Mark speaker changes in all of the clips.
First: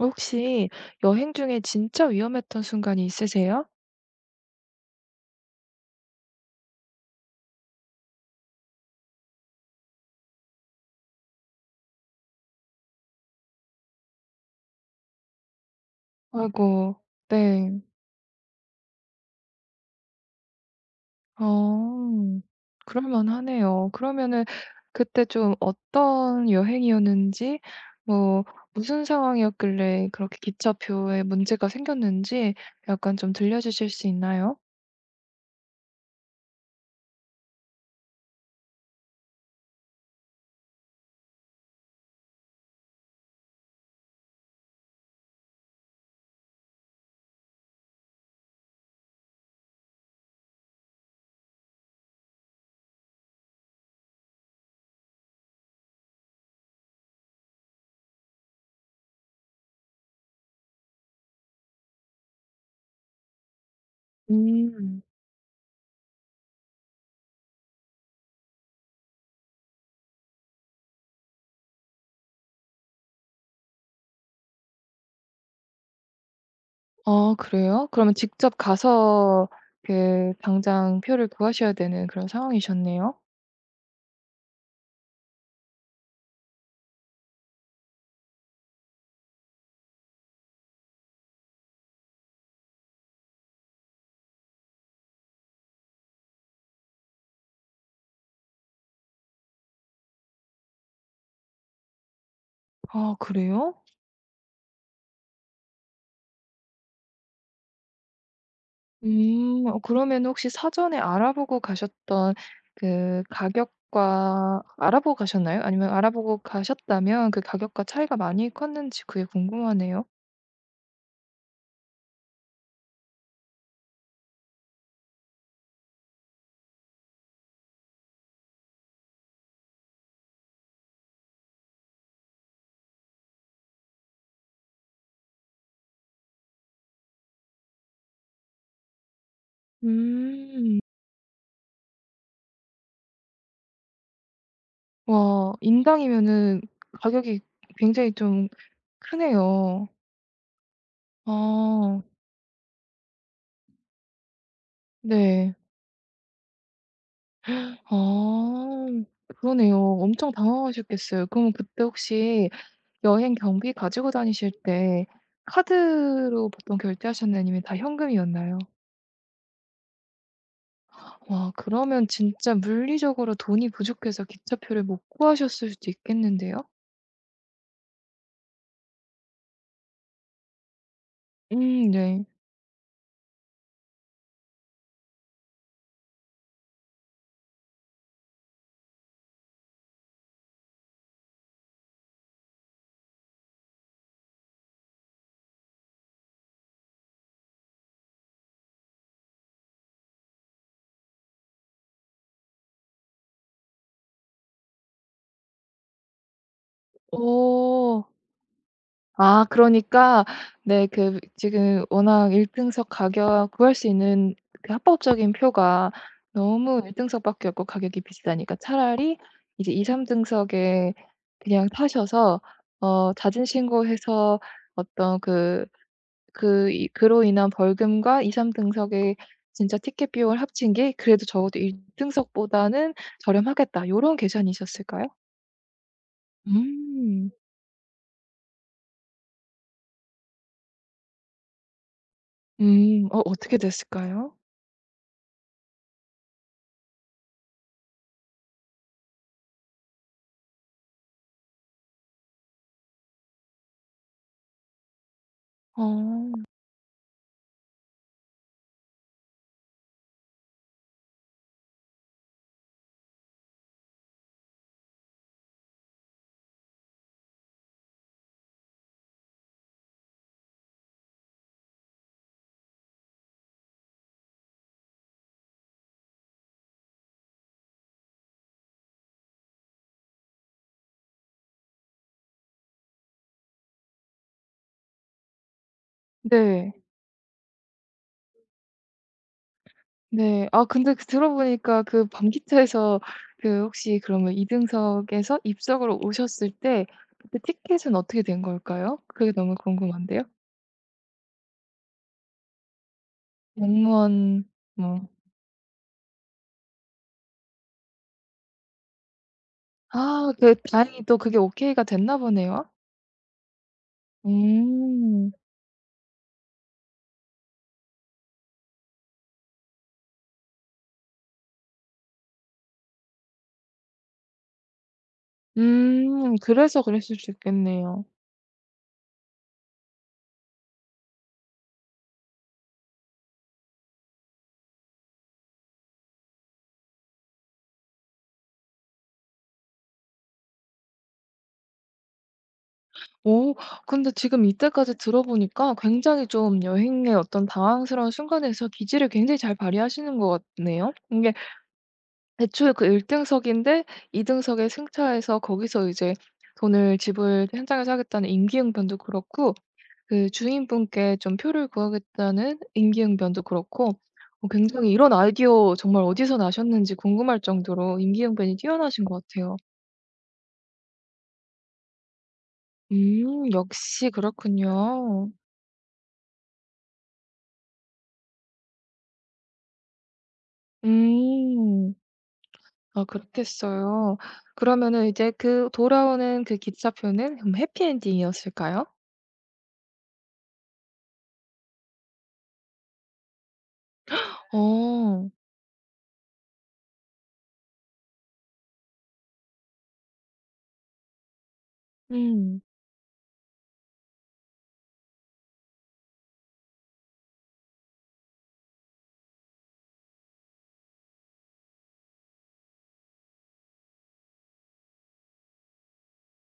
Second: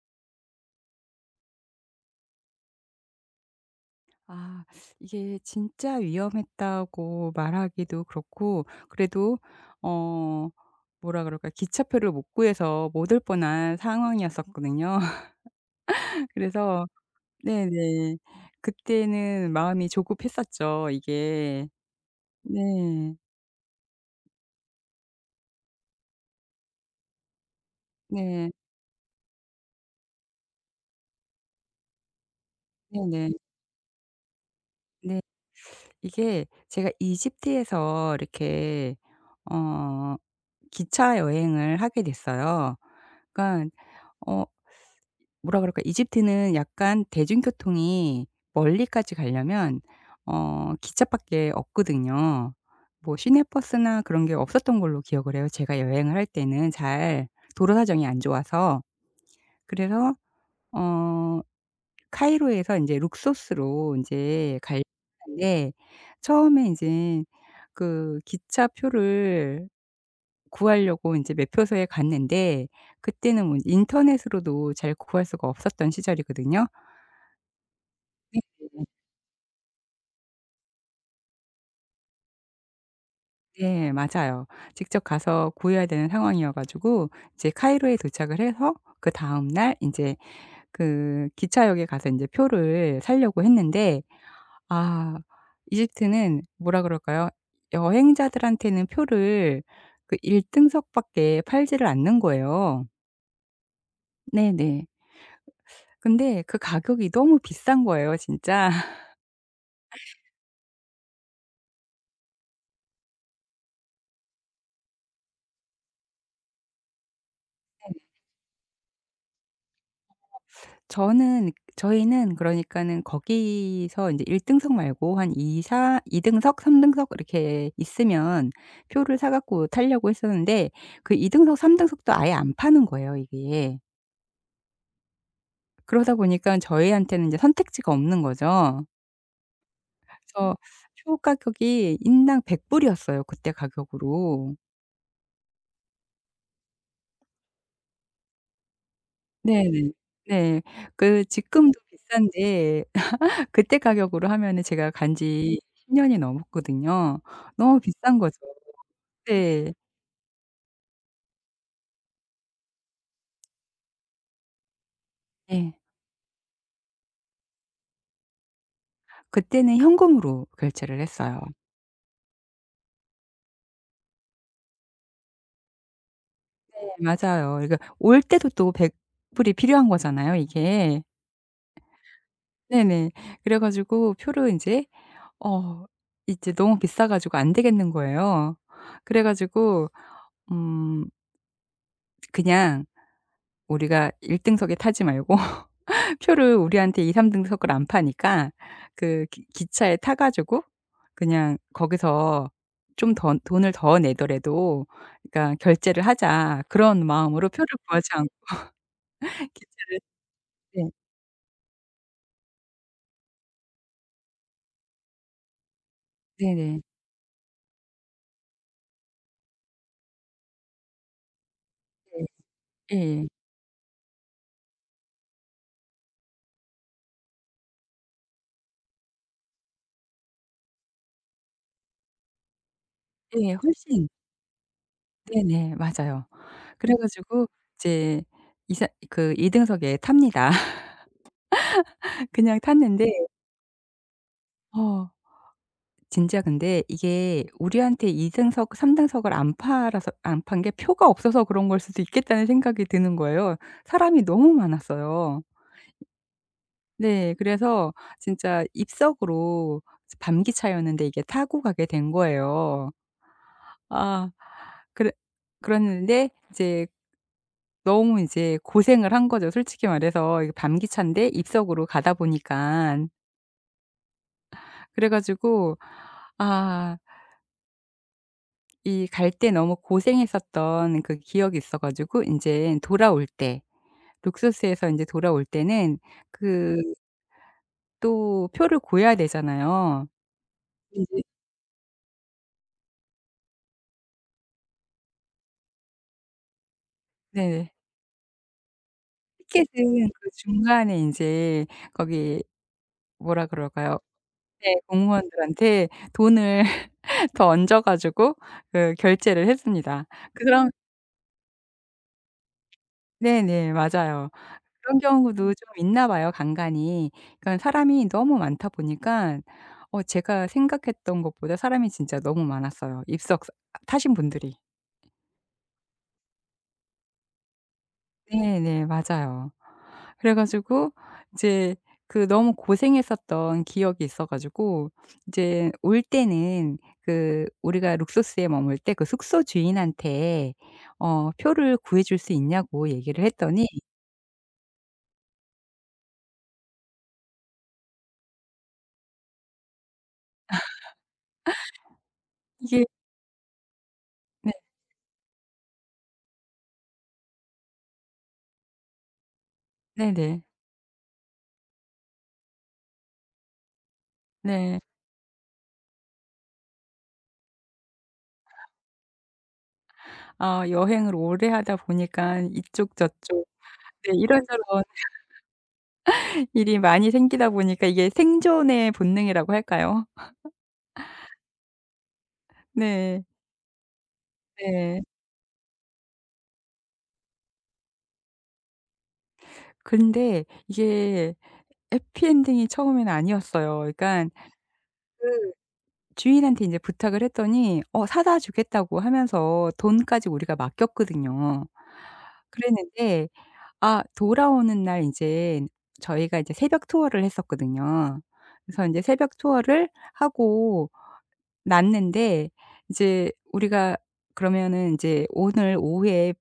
Speaker 1: 혹시 여행 중에 진짜 위험했던 순간이 있으세요?
Speaker 2: 아 이게 진짜 위험했다고 말하기도 그렇고 그래도 어 뭐라 그럴까, 기차표를 못 구해서 못 올 뻔한 상황이었었거든요. 그래서
Speaker 1: 아이고. 네.
Speaker 2: 네네. 그때는 마음이 조급했었죠 이게.
Speaker 1: 어.
Speaker 2: 네.
Speaker 1: 그럴 만하네요. 그러면은 그때 좀 어떤 여행이었는지 뭐
Speaker 2: 네.
Speaker 1: 무슨 상황이었길래 그렇게 기차표에 문제가 생겼는지 약간
Speaker 2: 네네.
Speaker 1: 좀 들려 주실 수 있나요?
Speaker 2: 네. 이게 제가 이집트에서 이렇게 어 기차 여행을 하게 됐어요. 그러니까어 뭐라 그럴까? 이집트는 약간 대중교통이 멀리까지 가려면 기차밖에 없거든요. 뭐 시내버스나 그런 게 없었던 걸로 기억을 해요. 제가 여행을 할 때는 잘 도로 사정이 안 좋아서. 그래서 어 카이로에서 인제 룩소스로 인제 가려고
Speaker 1: 음.
Speaker 2: 하는데 처음에 인제 그 기차표를 구하려고 인제 매표소에 갔는데, 그때는 뭐 인터넷으로도 잘 구할 수가 없었던 시절이거든요.
Speaker 1: 아 그래요? 그러면 직접
Speaker 2: 네네.
Speaker 1: 가서 그 당장 표를 구하셔야 되는 그런 상황이셨네요.
Speaker 2: 네 맞아요. 직접 가서 구해야 되는 상황이어 가지고 이제 카이로에 도착을 해서 그다음 날 인제 그 기차역에 가서 인제 표를 사려고 했는데 아 이집트는 뭐라 그럴까요? 여행자들한테는 표를 그 1 등석 밖에 팔지를 않는 거예요.
Speaker 1: 아 그래요?
Speaker 2: 네네. 근데 그 가격이 너무 비싼 거예요 진짜.
Speaker 1: 음. 그러면 혹시 사전에 알아보고 가셨던 그 가격과 알아보고 가셨나요? 아니면 알아보고 가셨다면 그 가격과 차이가 많이 컸는지 그게 궁금하네요.
Speaker 2: 저는 저희는 그러니까는 거기서 인제 1 등석 말고 한2사이 등석, 3 등석 이렇게 있으면 표를 사 갖고 타려고 했었는데 그 2 등석, 3 등석도 아예 안 파는 거예요 이게. 그러다 보니까 저희한테는 이제 선택지가 없는 거죠. 그래서
Speaker 1: 음.
Speaker 2: 표 가격이 인당 100 불이었어요, 그때 가격으로.
Speaker 1: 와 인당이면은 가격이 굉장히 좀 크네요.
Speaker 2: 네네. 네. 그 지금도
Speaker 1: 아
Speaker 2: 비싼데 그때 가격으로 하면은 제가 간
Speaker 1: 네.
Speaker 2: 지 10 년이 넘었거든요. 너무 비싼 거죠.
Speaker 1: 아
Speaker 2: 네.
Speaker 1: 그러네요. 엄청 당황하셨겠어요. 그럼 그때 혹시 여행 경비 가지고 다니실 때
Speaker 2: 예.
Speaker 1: 카드로 보통 결제하셨나요? 아니면 다 현금이었나요?
Speaker 2: 그때는 현금으로 결제를 했어요. 어.
Speaker 1: 와 그러면 진짜 물리적으로 돈이 부족해서 기차표를 못 구하셨을 수도 있겠는데요?
Speaker 2: 네 맞아요. 그러니까 올 때도 또 100 불이 필요한 거잖아요 이게.
Speaker 1: 네.
Speaker 2: 네네. 그래 가지고 표를 인제 어 이제 너무 비싸 가지고 안 되겠는 거예요. 그래 가지고 음 그냥 우리가 1 등석에 타지 말고, 표를 우리한테 2, 3 등석을 안 파니까 그 기 기차에 타 가지고 그냥 거기서 좀 더 돈을 더 내더라도 그러니까 결제를 하자, 그런 마음으로 표를
Speaker 1: 오,
Speaker 2: 구하지 않고
Speaker 1: 아
Speaker 2: 기차를
Speaker 1: 그러니까 네
Speaker 2: 네.
Speaker 1: 그 지금 워낙 1 등석 가격 구할 수 있는 그 합법적인 표가
Speaker 2: 네네.
Speaker 1: 너무 1 등석밖에 없고 가격이 비싸니까 차라리 이제 2-3 등석에 그냥
Speaker 2: 네.
Speaker 1: 타셔서
Speaker 2: 예예. 예.
Speaker 1: 자진 신고해서 어떤 그 그 이 그로 인한 벌금과 2-3 등석의 진짜 티켓 비용을 합친 게 그래도 적어도 1 등석보다는
Speaker 2: 예,
Speaker 1: 저렴하겠다
Speaker 2: 훨씬
Speaker 1: 요런 계산이셨을까요?
Speaker 2: 네네. 맞아요. 그래
Speaker 1: 음.
Speaker 2: 가지고 이제 2 사 그 2 등석에 탑니다. 그냥 탔는데
Speaker 1: 음. 어떻게 됐을까요?
Speaker 2: 어 진짜 근데 이게 우리한테 2 등석 3 등석을 안 팔아서, 안 판 게 표가 없어서 그런 걸 수도 있겠다는 생각이 드는 거예요. 사람이 너무 많았어요.
Speaker 1: 어.
Speaker 2: 네. 그래서 진짜 입석으로, 밤기차였는데 이게 타고 가게 된 거예요. 아 그래 그랬는데 이제 너무 이제 고생을 한 거죠, 솔직히 말해서. 이게 밤기차인데 입석으로 가다 보니깐. 그래 가지고 아 이 갈 때 너무 고생했었던 그 기억이 있어 가지고 인제 돌아올 때, 룩소스에서 인제 돌아올 때는
Speaker 1: 네.
Speaker 2: 그 또 표를 구해야 되잖아요.
Speaker 1: 네. 아 근데 그
Speaker 2: 인제
Speaker 1: 들어 보니까 그 밤기차에서 그 혹시 그러면 2 등석에서 입석으로 오셨을 때 그때
Speaker 2: 네.
Speaker 1: 티켓은 어떻게 된 걸까요? 그게 너무
Speaker 2: 티켓은
Speaker 1: 궁금한데요.
Speaker 2: 그 중간에 인제 거기 뭐라 그럴까요?
Speaker 1: 공무원
Speaker 2: 네.
Speaker 1: 뭐
Speaker 2: 공무원들한테 돈을 더 얹어 가지고 그 결제를 했습니다.
Speaker 1: 아 그
Speaker 2: 그럼
Speaker 1: 다행히 또 그게 오케이가 됐나 보네요.
Speaker 2: 네네. 맞아요. 그런
Speaker 1: 음.
Speaker 2: 경우도 좀 있나 봐요 간간이. 그러니까 사람이 너무 많다 보니까 제가 생각했던 것보다 사람이 진짜 너무 많았어요, 입석 사 타신 분들이.
Speaker 1: 그래서 그랬을 수 있겠네요.
Speaker 2: 네네. 맞아요. 그래 가지고 이제 그 너무 고생했었던 기억이 있어 가지고 이제 올 때는 그 우리가 룩소스에 머물 때 그 숙소 주인한테 표를 구해 줄 수 있냐고 얘기를
Speaker 1: 오
Speaker 2: 했더니
Speaker 1: 근데 지금 이때까지 들어보니까 굉장히 좀 여행의 어떤 당황스러운 순간에서 기지를 굉장히 잘 발휘하시는 것 같네요. 이게 애초에
Speaker 2: 이게
Speaker 1: 그 1 등석인데 2
Speaker 2: 네.
Speaker 1: 등석에 승차해서 거기서 이제 돈을 지불 현장에서 하겠다는 임기응변도 그렇고 그
Speaker 2: 네네.
Speaker 1: 주인분께 좀 표를 구하겠다는 임기응변도 그렇고
Speaker 2: 네.
Speaker 1: 굉장히 이런 아이디어 정말 어디서 나셨는지 궁금할 정도로 임기응변이 뛰어나신 것 같아요.
Speaker 2: 여행을 오래 하다 보니까 이쪽 저쪽
Speaker 1: 역시
Speaker 2: 네 이런저런
Speaker 1: 그렇군요.
Speaker 2: 일이 많이 생기다 보니까 이게 생존의 본능이라고 할까요?
Speaker 1: 음. 아
Speaker 2: 네.
Speaker 1: 그렇겠어요.
Speaker 2: 네.
Speaker 1: 그러면은 이제 그 돌아오는 그 기차표는 그럼 해피엔딩이었을까요?
Speaker 2: 근데 이게 해피엔딩이 처음에는 아니었어요. 그러니까
Speaker 1: 어.
Speaker 2: 그 주인한테 이제 부탁을 했더니 사다 주겠다고 하면서 돈까지 우리가 맡겼거든요.
Speaker 1: 음.
Speaker 2: 그랬는데 돌아오는 날 이제 저희가 이제 새벽 투어를 했었거든요. 그래서 이제 새벽 투어를 하고 났는데 이제 우리가 그러면은 이제 오늘 오후에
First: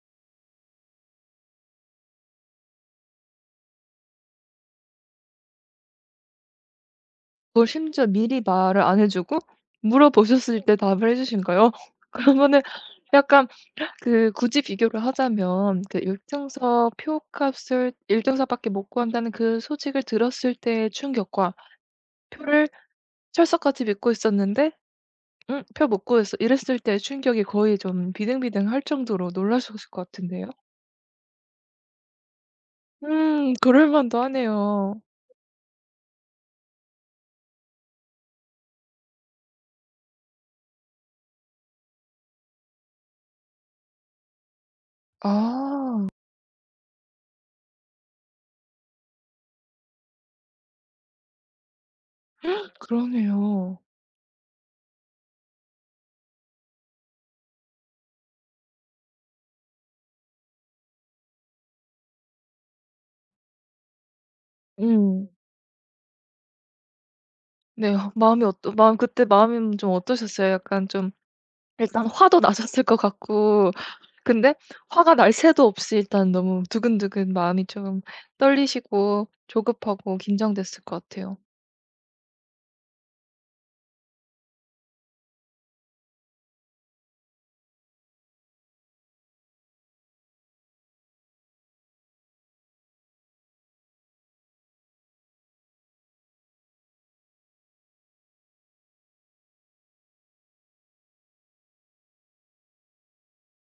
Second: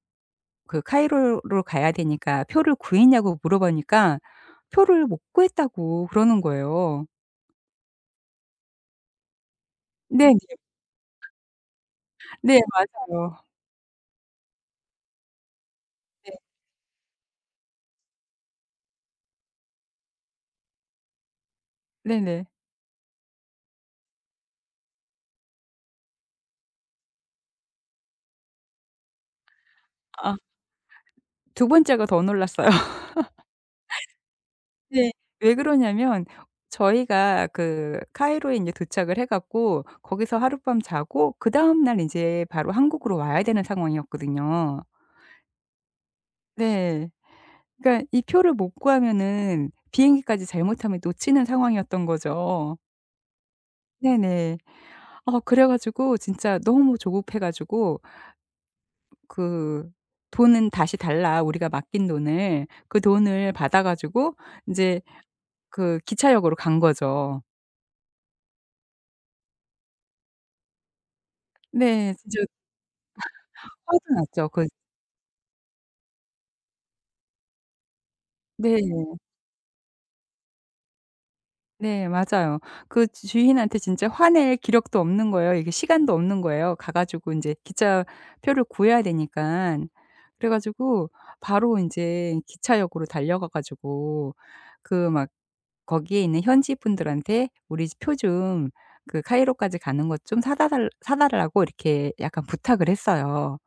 Speaker 2: 그 카이로로 가야 되니까 "표를 구했냐?"고 물어보니까 "표를 못 구했다."고 그러는 거예요.
Speaker 1: 그걸 심지어 미리 말을 안 해 주고
Speaker 2: 네네.
Speaker 1: 물어보셨을 때 답을 해 주신 거예요?
Speaker 2: 네
Speaker 1: 그러면은
Speaker 2: 맞아요.
Speaker 1: 약간 그 굳이 비교를 하자면 그
Speaker 2: 네.
Speaker 1: "일등석 표값을 일등석밖에 못 구한다."는 그 소식을 들었을 때의 충격과
Speaker 2: 네네.
Speaker 1: 표를 철석같이 믿고 있었는데 표 못 구했어 이랬을 때 충격이 거의 좀 비등비등할 정도로 놀라셨을 것 같은데요?
Speaker 2: 아 두 번째가 더 놀랐어요.
Speaker 1: 그럴 만도 하네요.
Speaker 2: 네. 왜 그러냐면 저희가 그 카이로에 인제 도착을 해 갖고 거기서 하룻밤 자고 그다음 날 인제 바로 한국으로 와야 되는 상황이었거든요.
Speaker 1: 아
Speaker 2: 네. 그러니까 이 표를 못 구하면은 비행기까지 잘못하면 놓치는 상황이었던 거죠.
Speaker 1: 그러네요.
Speaker 2: 네네. 그래 가지고 진짜 너무 조급해 가지고 그 "돈은 다시 달라. 우리가 맡긴 돈을." 그 돈을 받아 가지고 인제
Speaker 1: 음.
Speaker 2: 그 기차역으로 간 거죠.
Speaker 1: 네. 어, 마음 그때 마음이 좀 어떠셨어요? 약간 좀 일단
Speaker 2: 네.
Speaker 1: 화도
Speaker 2: 진짜
Speaker 1: 나셨을 것 같고
Speaker 2: 화도 났죠.
Speaker 1: 근데
Speaker 2: 그
Speaker 1: 화가 날 새도 없이 일단 너무 두근두근 마음이 좀
Speaker 2: 네.
Speaker 1: 떨리시고 조급하고 긴장됐을 것 같아요.
Speaker 2: 네 맞아요. 그 지 주인한테 진짜 화낼 기력도 없는 거예요. 이게 시간도 없는 거예요. 가 가지고 이제 기차표를 구해야 되니까 그래 가지고 바로 이제 기차역으로 달려가 가지고 그 막 거기에 있는 현지 분들한테 "우리 표 좀 그 카이로까지 가는 것 좀 사다 달 사달라고." 이렇게 약간 부탁을 했어요.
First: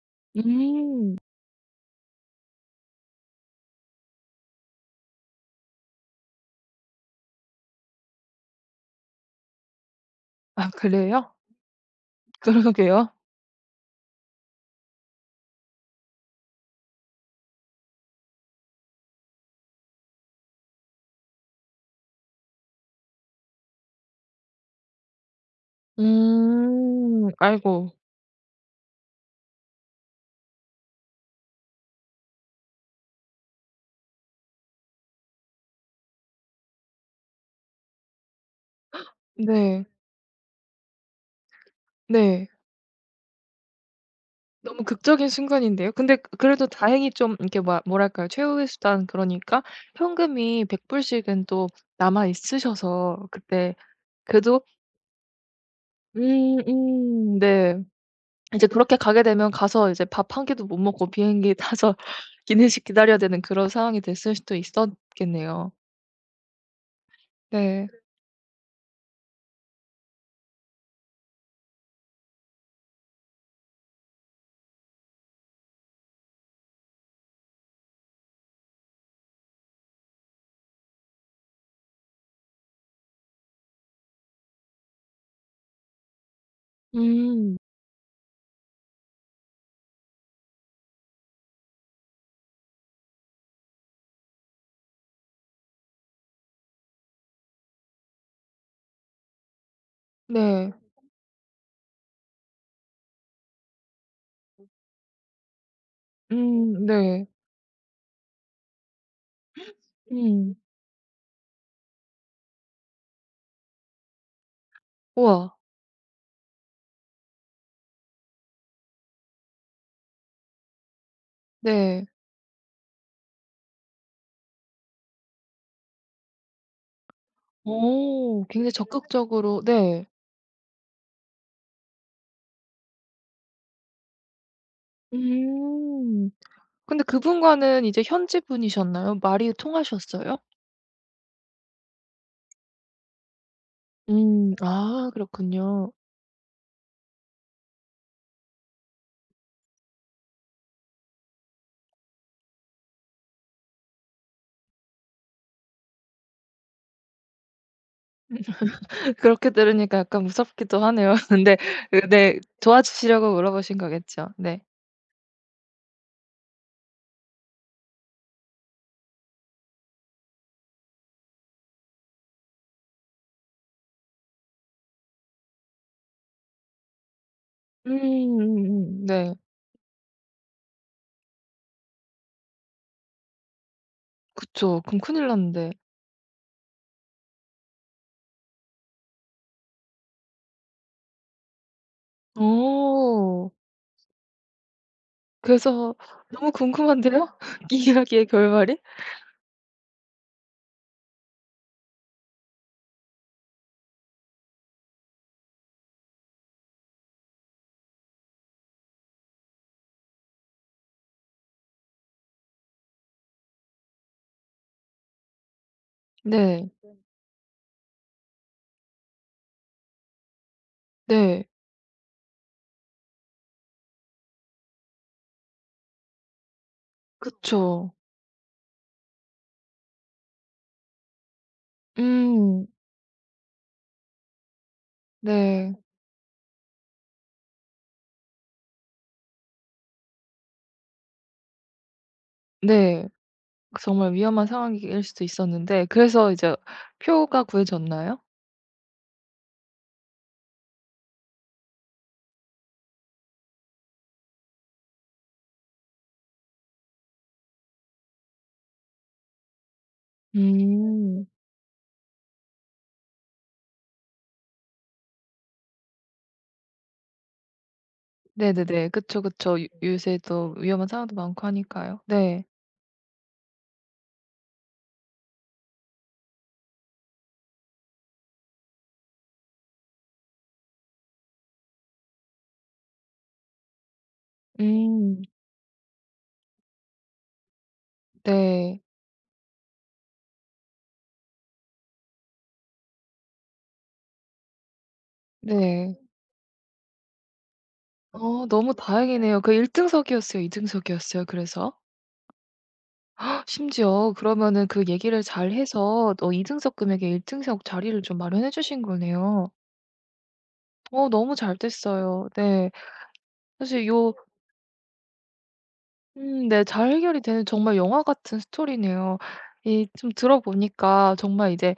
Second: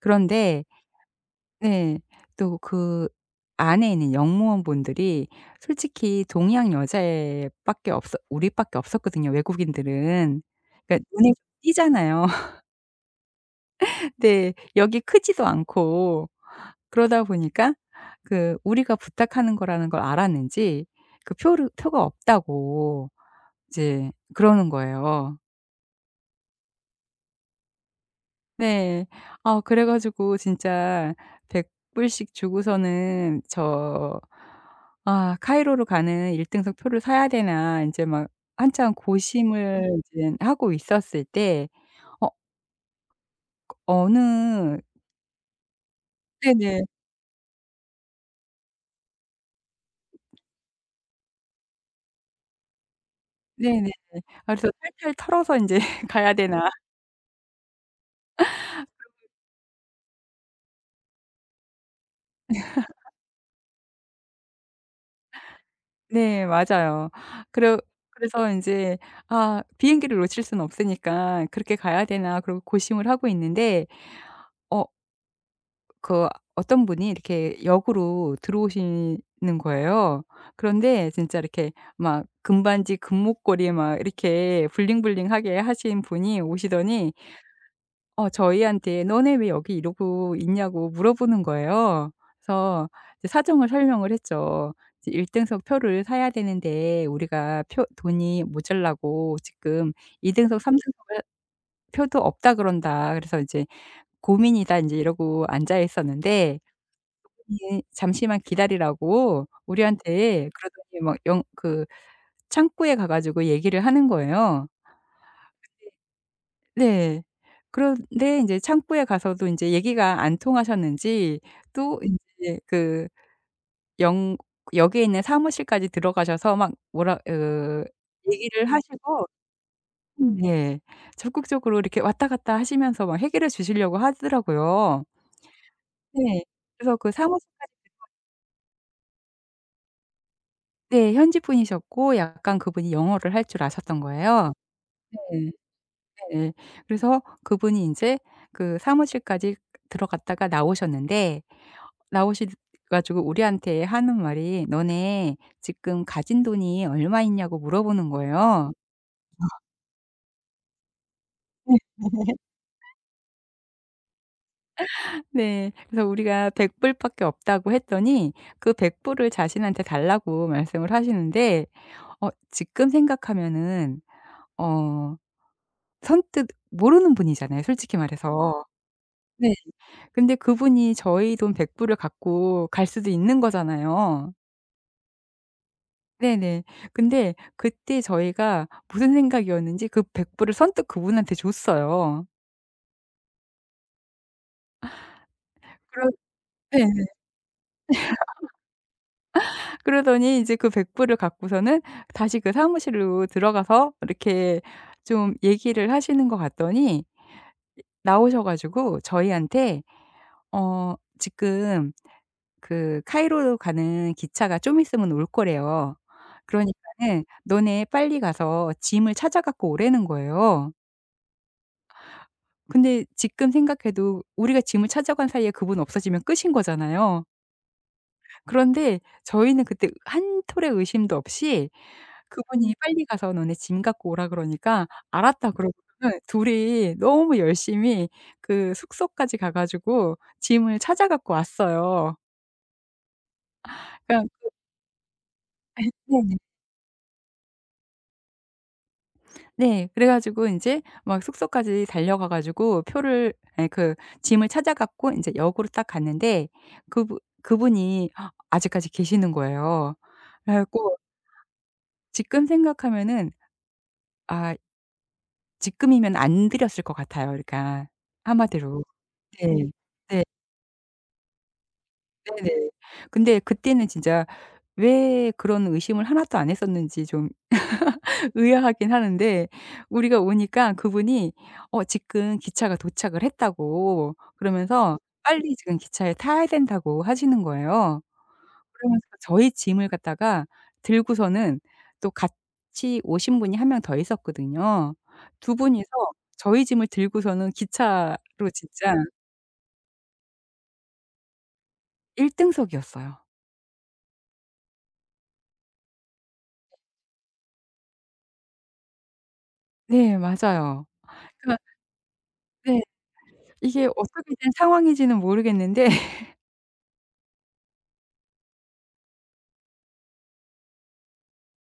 Speaker 2: 그런데
Speaker 1: 음.
Speaker 2: 네. 또 그 안에 있는 영무원분들이, 솔직히 동양 여자애 밖에 없었 우리 밖에 없었거든요, 외국인들은.
Speaker 1: 아
Speaker 2: 그러니까 눈에
Speaker 1: 그래요?
Speaker 2: 띄잖아요.
Speaker 1: 그러게요.
Speaker 2: 네. 여기 크지도 않고. 그러다 보니까 그 우리가 부탁하는 거라는 걸 알았는지 그 표를 표가 없다고 이제 그러는 거예요.
Speaker 1: 음. 아이고.
Speaker 2: 네. 그래 가지고 진짜 100 불씩 주고서는 저 '아 카이로로 가는 1 등석 표를 사야 되나.' 인제 막 한참
Speaker 1: 네.
Speaker 2: 고심을 인 하고 있었을 때 어
Speaker 1: 네.
Speaker 2: 어느
Speaker 1: 너무 극적인 순간인데요. 근데 그래도
Speaker 2: 네네.
Speaker 1: 다행히 좀 이렇게 뭐 뭐랄까요. 최후의 수단 그러니까 현금이 100 불씩은 또 남아 있으셔서 그때
Speaker 2: 네네. 아
Speaker 1: 그래도
Speaker 2: 그래서 탈탈 털어서 인제 가야
Speaker 1: 음
Speaker 2: 되나.
Speaker 1: 네. 이제 그렇게 가게 되면 가서 이제 밥 한 끼도 못 먹고 비행기 타서 기내식 기다려야 되는 그런 상황이 됐을 수도 있었겠네요.
Speaker 2: 네 맞아요. 그래
Speaker 1: 네.
Speaker 2: 그래서 인제 비행기를 놓칠 수는 없으니까 '그렇게 가야 되나.' 그러고 고심을 하고 있는데 어 그 어떤 분이 이렇게 역으로 들어오시는 거예요. 그런데 진짜 이렇게 막 금반지 금목걸이 막 이렇게 블링블링하게 하신 분이 오시더니
Speaker 1: 음.
Speaker 2: 저희한테 "너네 왜 여기 이러고 있냐."고 물어보는 거예요. 그래서 이제 사정을 설명을 했죠. 이제 1 등석 표를 사야 되는데 우리가 표 돈이 모자라고 지금 2 등석
Speaker 1: 네.
Speaker 2: 3 등석을 표도 없다 그런다. 그래서 이제 "고민이다." 인제 이러고 앉아 있었는데
Speaker 1: 네.
Speaker 2: 예. 잠시만 기다리라고 우리한테
Speaker 1: 음.
Speaker 2: 그러더니 막 영 그 창구에 가 가지고 얘기를 하는 거예요.
Speaker 1: 우와.
Speaker 2: 네. 그런데 인제 창구에 가서도 인제 얘기가 안 통하셨는지 또
Speaker 1: 네.
Speaker 2: 인제 그 영 역에 있는 사무실까지 들어가셔서 막 뭐라 으
Speaker 1: 오
Speaker 2: 얘기를
Speaker 1: 굉장히
Speaker 2: 하시고
Speaker 1: 적극적으로 네.
Speaker 2: 네. 적극적으로 이렇게 왔다 갔다 하시면서 막 해결해 주시려고 하더라고요.
Speaker 1: 음.
Speaker 2: 네. 그래서
Speaker 1: 근데
Speaker 2: 그 사무실까지
Speaker 1: 그분과는 이제 현지 분이셨나요? 말이 통하셨어요?
Speaker 2: 네. 현지 분이셨고 약간 그분이 영어를 할 줄 아셨던 거예요.
Speaker 1: 음. 아
Speaker 2: 네.
Speaker 1: 그렇군요.
Speaker 2: 네네. 그래서 그분이 인제 그 사무실까지 들어갔다가 나오셨는데 나오시 가지고 우리한테 하는 말이 "너네 지금 가진 돈이 얼마 있냐."고 물어보는 거예요.
Speaker 1: 그렇게 들으니까 약간 무섭기도 하네요. 근데
Speaker 2: 네.
Speaker 1: 그, 네. 도와주시려고 물어보신 거겠죠? 네.
Speaker 2: 네. 그래서 우리가 100 불밖에 없다고 했더니 그 100 불을 자신한테 달라고 말씀을 하시는데 지금 생각하면은 어 선뜻, 모르는 분이잖아요, 솔직히 말해서.
Speaker 1: 네.
Speaker 2: 네. 근데 그분이 저희 돈 100 불을 갖고 갈 수도 있는 거잖아요.
Speaker 1: 그쵸. 그럼 큰일 났는데.
Speaker 2: 네네. 근데 그때 저희가 무슨 생각이었는지 그 100 불을 선뜻 그분한테 줬어요.
Speaker 1: 어. 그래서
Speaker 2: 그러
Speaker 1: 너무
Speaker 2: 네.
Speaker 1: 궁금한데요? 이 이야기의 결말이?
Speaker 2: 그러더니 이제 그 100 불을 갖고서는 다시 그 사무실로 들어가서 이렇게 좀 얘기를 하시는 것 같더니 나오셔 가지고 저희한테 지금" 그 카이로로 가는 기차가 좀 있으면 올 거래요.
Speaker 1: 네.
Speaker 2: 그러니까는 "너네 빨리 가서 짐을 찾아 갖고 오라는 거예요."
Speaker 1: 네.
Speaker 2: 근데 지금 생각해도 우리가 짐을 찾아간 사이에 그분 없어지면 끝인 거잖아요.
Speaker 1: 그쵸.
Speaker 2: 그런데 저희는 그때 한 톨의 의심도 없이
Speaker 1: 음.
Speaker 2: 그분이 "빨리 가서 너네 짐 갖고 오라." 그러니까 "알았다."
Speaker 1: 네.
Speaker 2: 그러고서는 둘이 너무 열심히 그 숙소까지 가 가지고 짐을 찾아 갖고 왔어요.
Speaker 1: 네. 그 정말
Speaker 2: 그러니까
Speaker 1: 위험한 상황일 수도 있었는데
Speaker 2: 예
Speaker 1: 그래서
Speaker 2: 네네.
Speaker 1: 이제 표가 구해졌나요?
Speaker 2: 네. 그래 가지고 인제 막 숙소까지 달려가 가지고 표를 아니 그 짐을 찾아 갖고 인제 역으로 딱 갔는데 그분 그분이 아직까지 계시는 거예요. 그래 갖고
Speaker 1: 음.
Speaker 2: 지금 생각하면은 아 지금이면 안 드렸을 것 같아요. 그러니까 한마디로.
Speaker 1: 네네네. 그쵸, 그쵸. 요
Speaker 2: 네.
Speaker 1: 요새
Speaker 2: 네.
Speaker 1: 또 위험한 상황도 많고 하니까요. 네.
Speaker 2: 네네. 근데 그때는 진짜 왜 그런 의심을 하나도 안 했었는지 좀 의아하긴 하는데, 우리가 오니까 그분이 "지금 기차가 도착을 했다."고 그러면서
Speaker 1: 음.
Speaker 2: "빨리 지금 기차에 타야 된다."고 하시는 거예요.
Speaker 1: 네.
Speaker 2: 그러면서 저희 짐을 갖다가 들고서는, 또 같이 오신 분이 한 명 더 있었거든요. 두 분이서
Speaker 1: 네.
Speaker 2: 저희 짐을 들고서는 기차로
Speaker 1: 너무
Speaker 2: 진짜
Speaker 1: 다행이네요. 그 1 등석이었어요? 2 등석이었어요 그래서?
Speaker 2: 1 등석이었어요.
Speaker 1: 심지어 그러면은 그 얘기를 잘 해서 2 등석 금액에 1 등석 자리를 좀 마련해 주신 거네요.
Speaker 2: 네 맞아요.
Speaker 1: 너무 잘
Speaker 2: 그러니까
Speaker 1: 됐어요. 네.
Speaker 2: 네 이게
Speaker 1: 사실 요
Speaker 2: 어떻게 된 상황인지는 모르겠는데
Speaker 1: 네 잘 해결이 되는 정말 영화 같은 스토리네요. 이 좀 들어 보니까 정말 이제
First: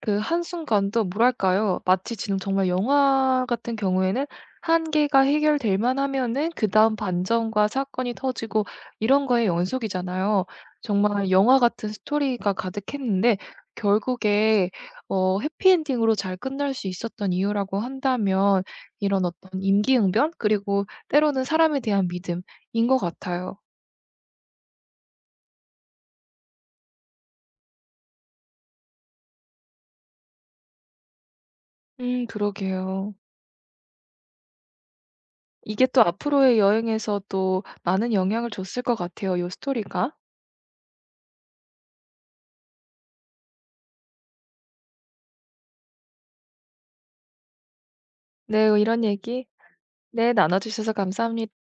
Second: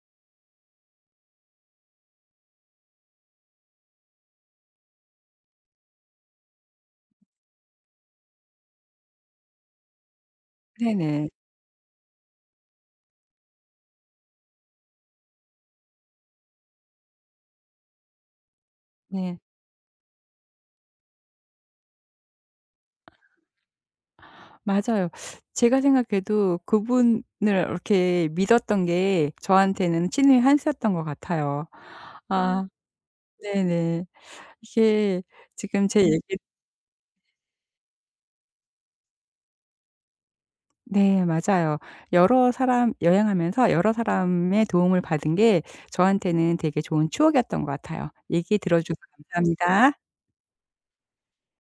Speaker 1: 그 한순간도 뭐랄까요? 마치 지금 정말 영화 같은 경우에는 한 개가 해결될 만하면은 그다음 반전과 사건이 터지고 이런 거의 연속이잖아요.
Speaker 2: 네네.
Speaker 1: 정말 영화 같은 스토리가 가득했는데 결국에 해피엔딩으로 잘 끝날 수 있었던 이유라고 한다면 이런
Speaker 2: 네.
Speaker 1: 어떤 임기응변 그리고 때로는 사람에 대한 믿음인 것 같아요.
Speaker 2: 맞아요. 제가 생각해도 그분을 이렇게 믿었던 게 저한테는 친의 한 수였던 것 같아요. 아. 아
Speaker 1: 그러게요.
Speaker 2: 네네. 이게
Speaker 1: 이게
Speaker 2: 지금 제
Speaker 1: 또
Speaker 2: 얘기
Speaker 1: 앞으로의 여행에서 또 많은 영향을 줬을 것 같아요, 요 스토리가.
Speaker 2: 네 맞아요. 여러 사람 여행하면서 여러 사람의 도움을 받은 게 저한테는 되게 좋은 추억이었던 것 같아요. 얘기
Speaker 1: 네, 뭐
Speaker 2: 들어 주셔서
Speaker 1: 이런 얘기
Speaker 2: 감사합니다.
Speaker 1: 네, 나눠주셔서 감사합니다.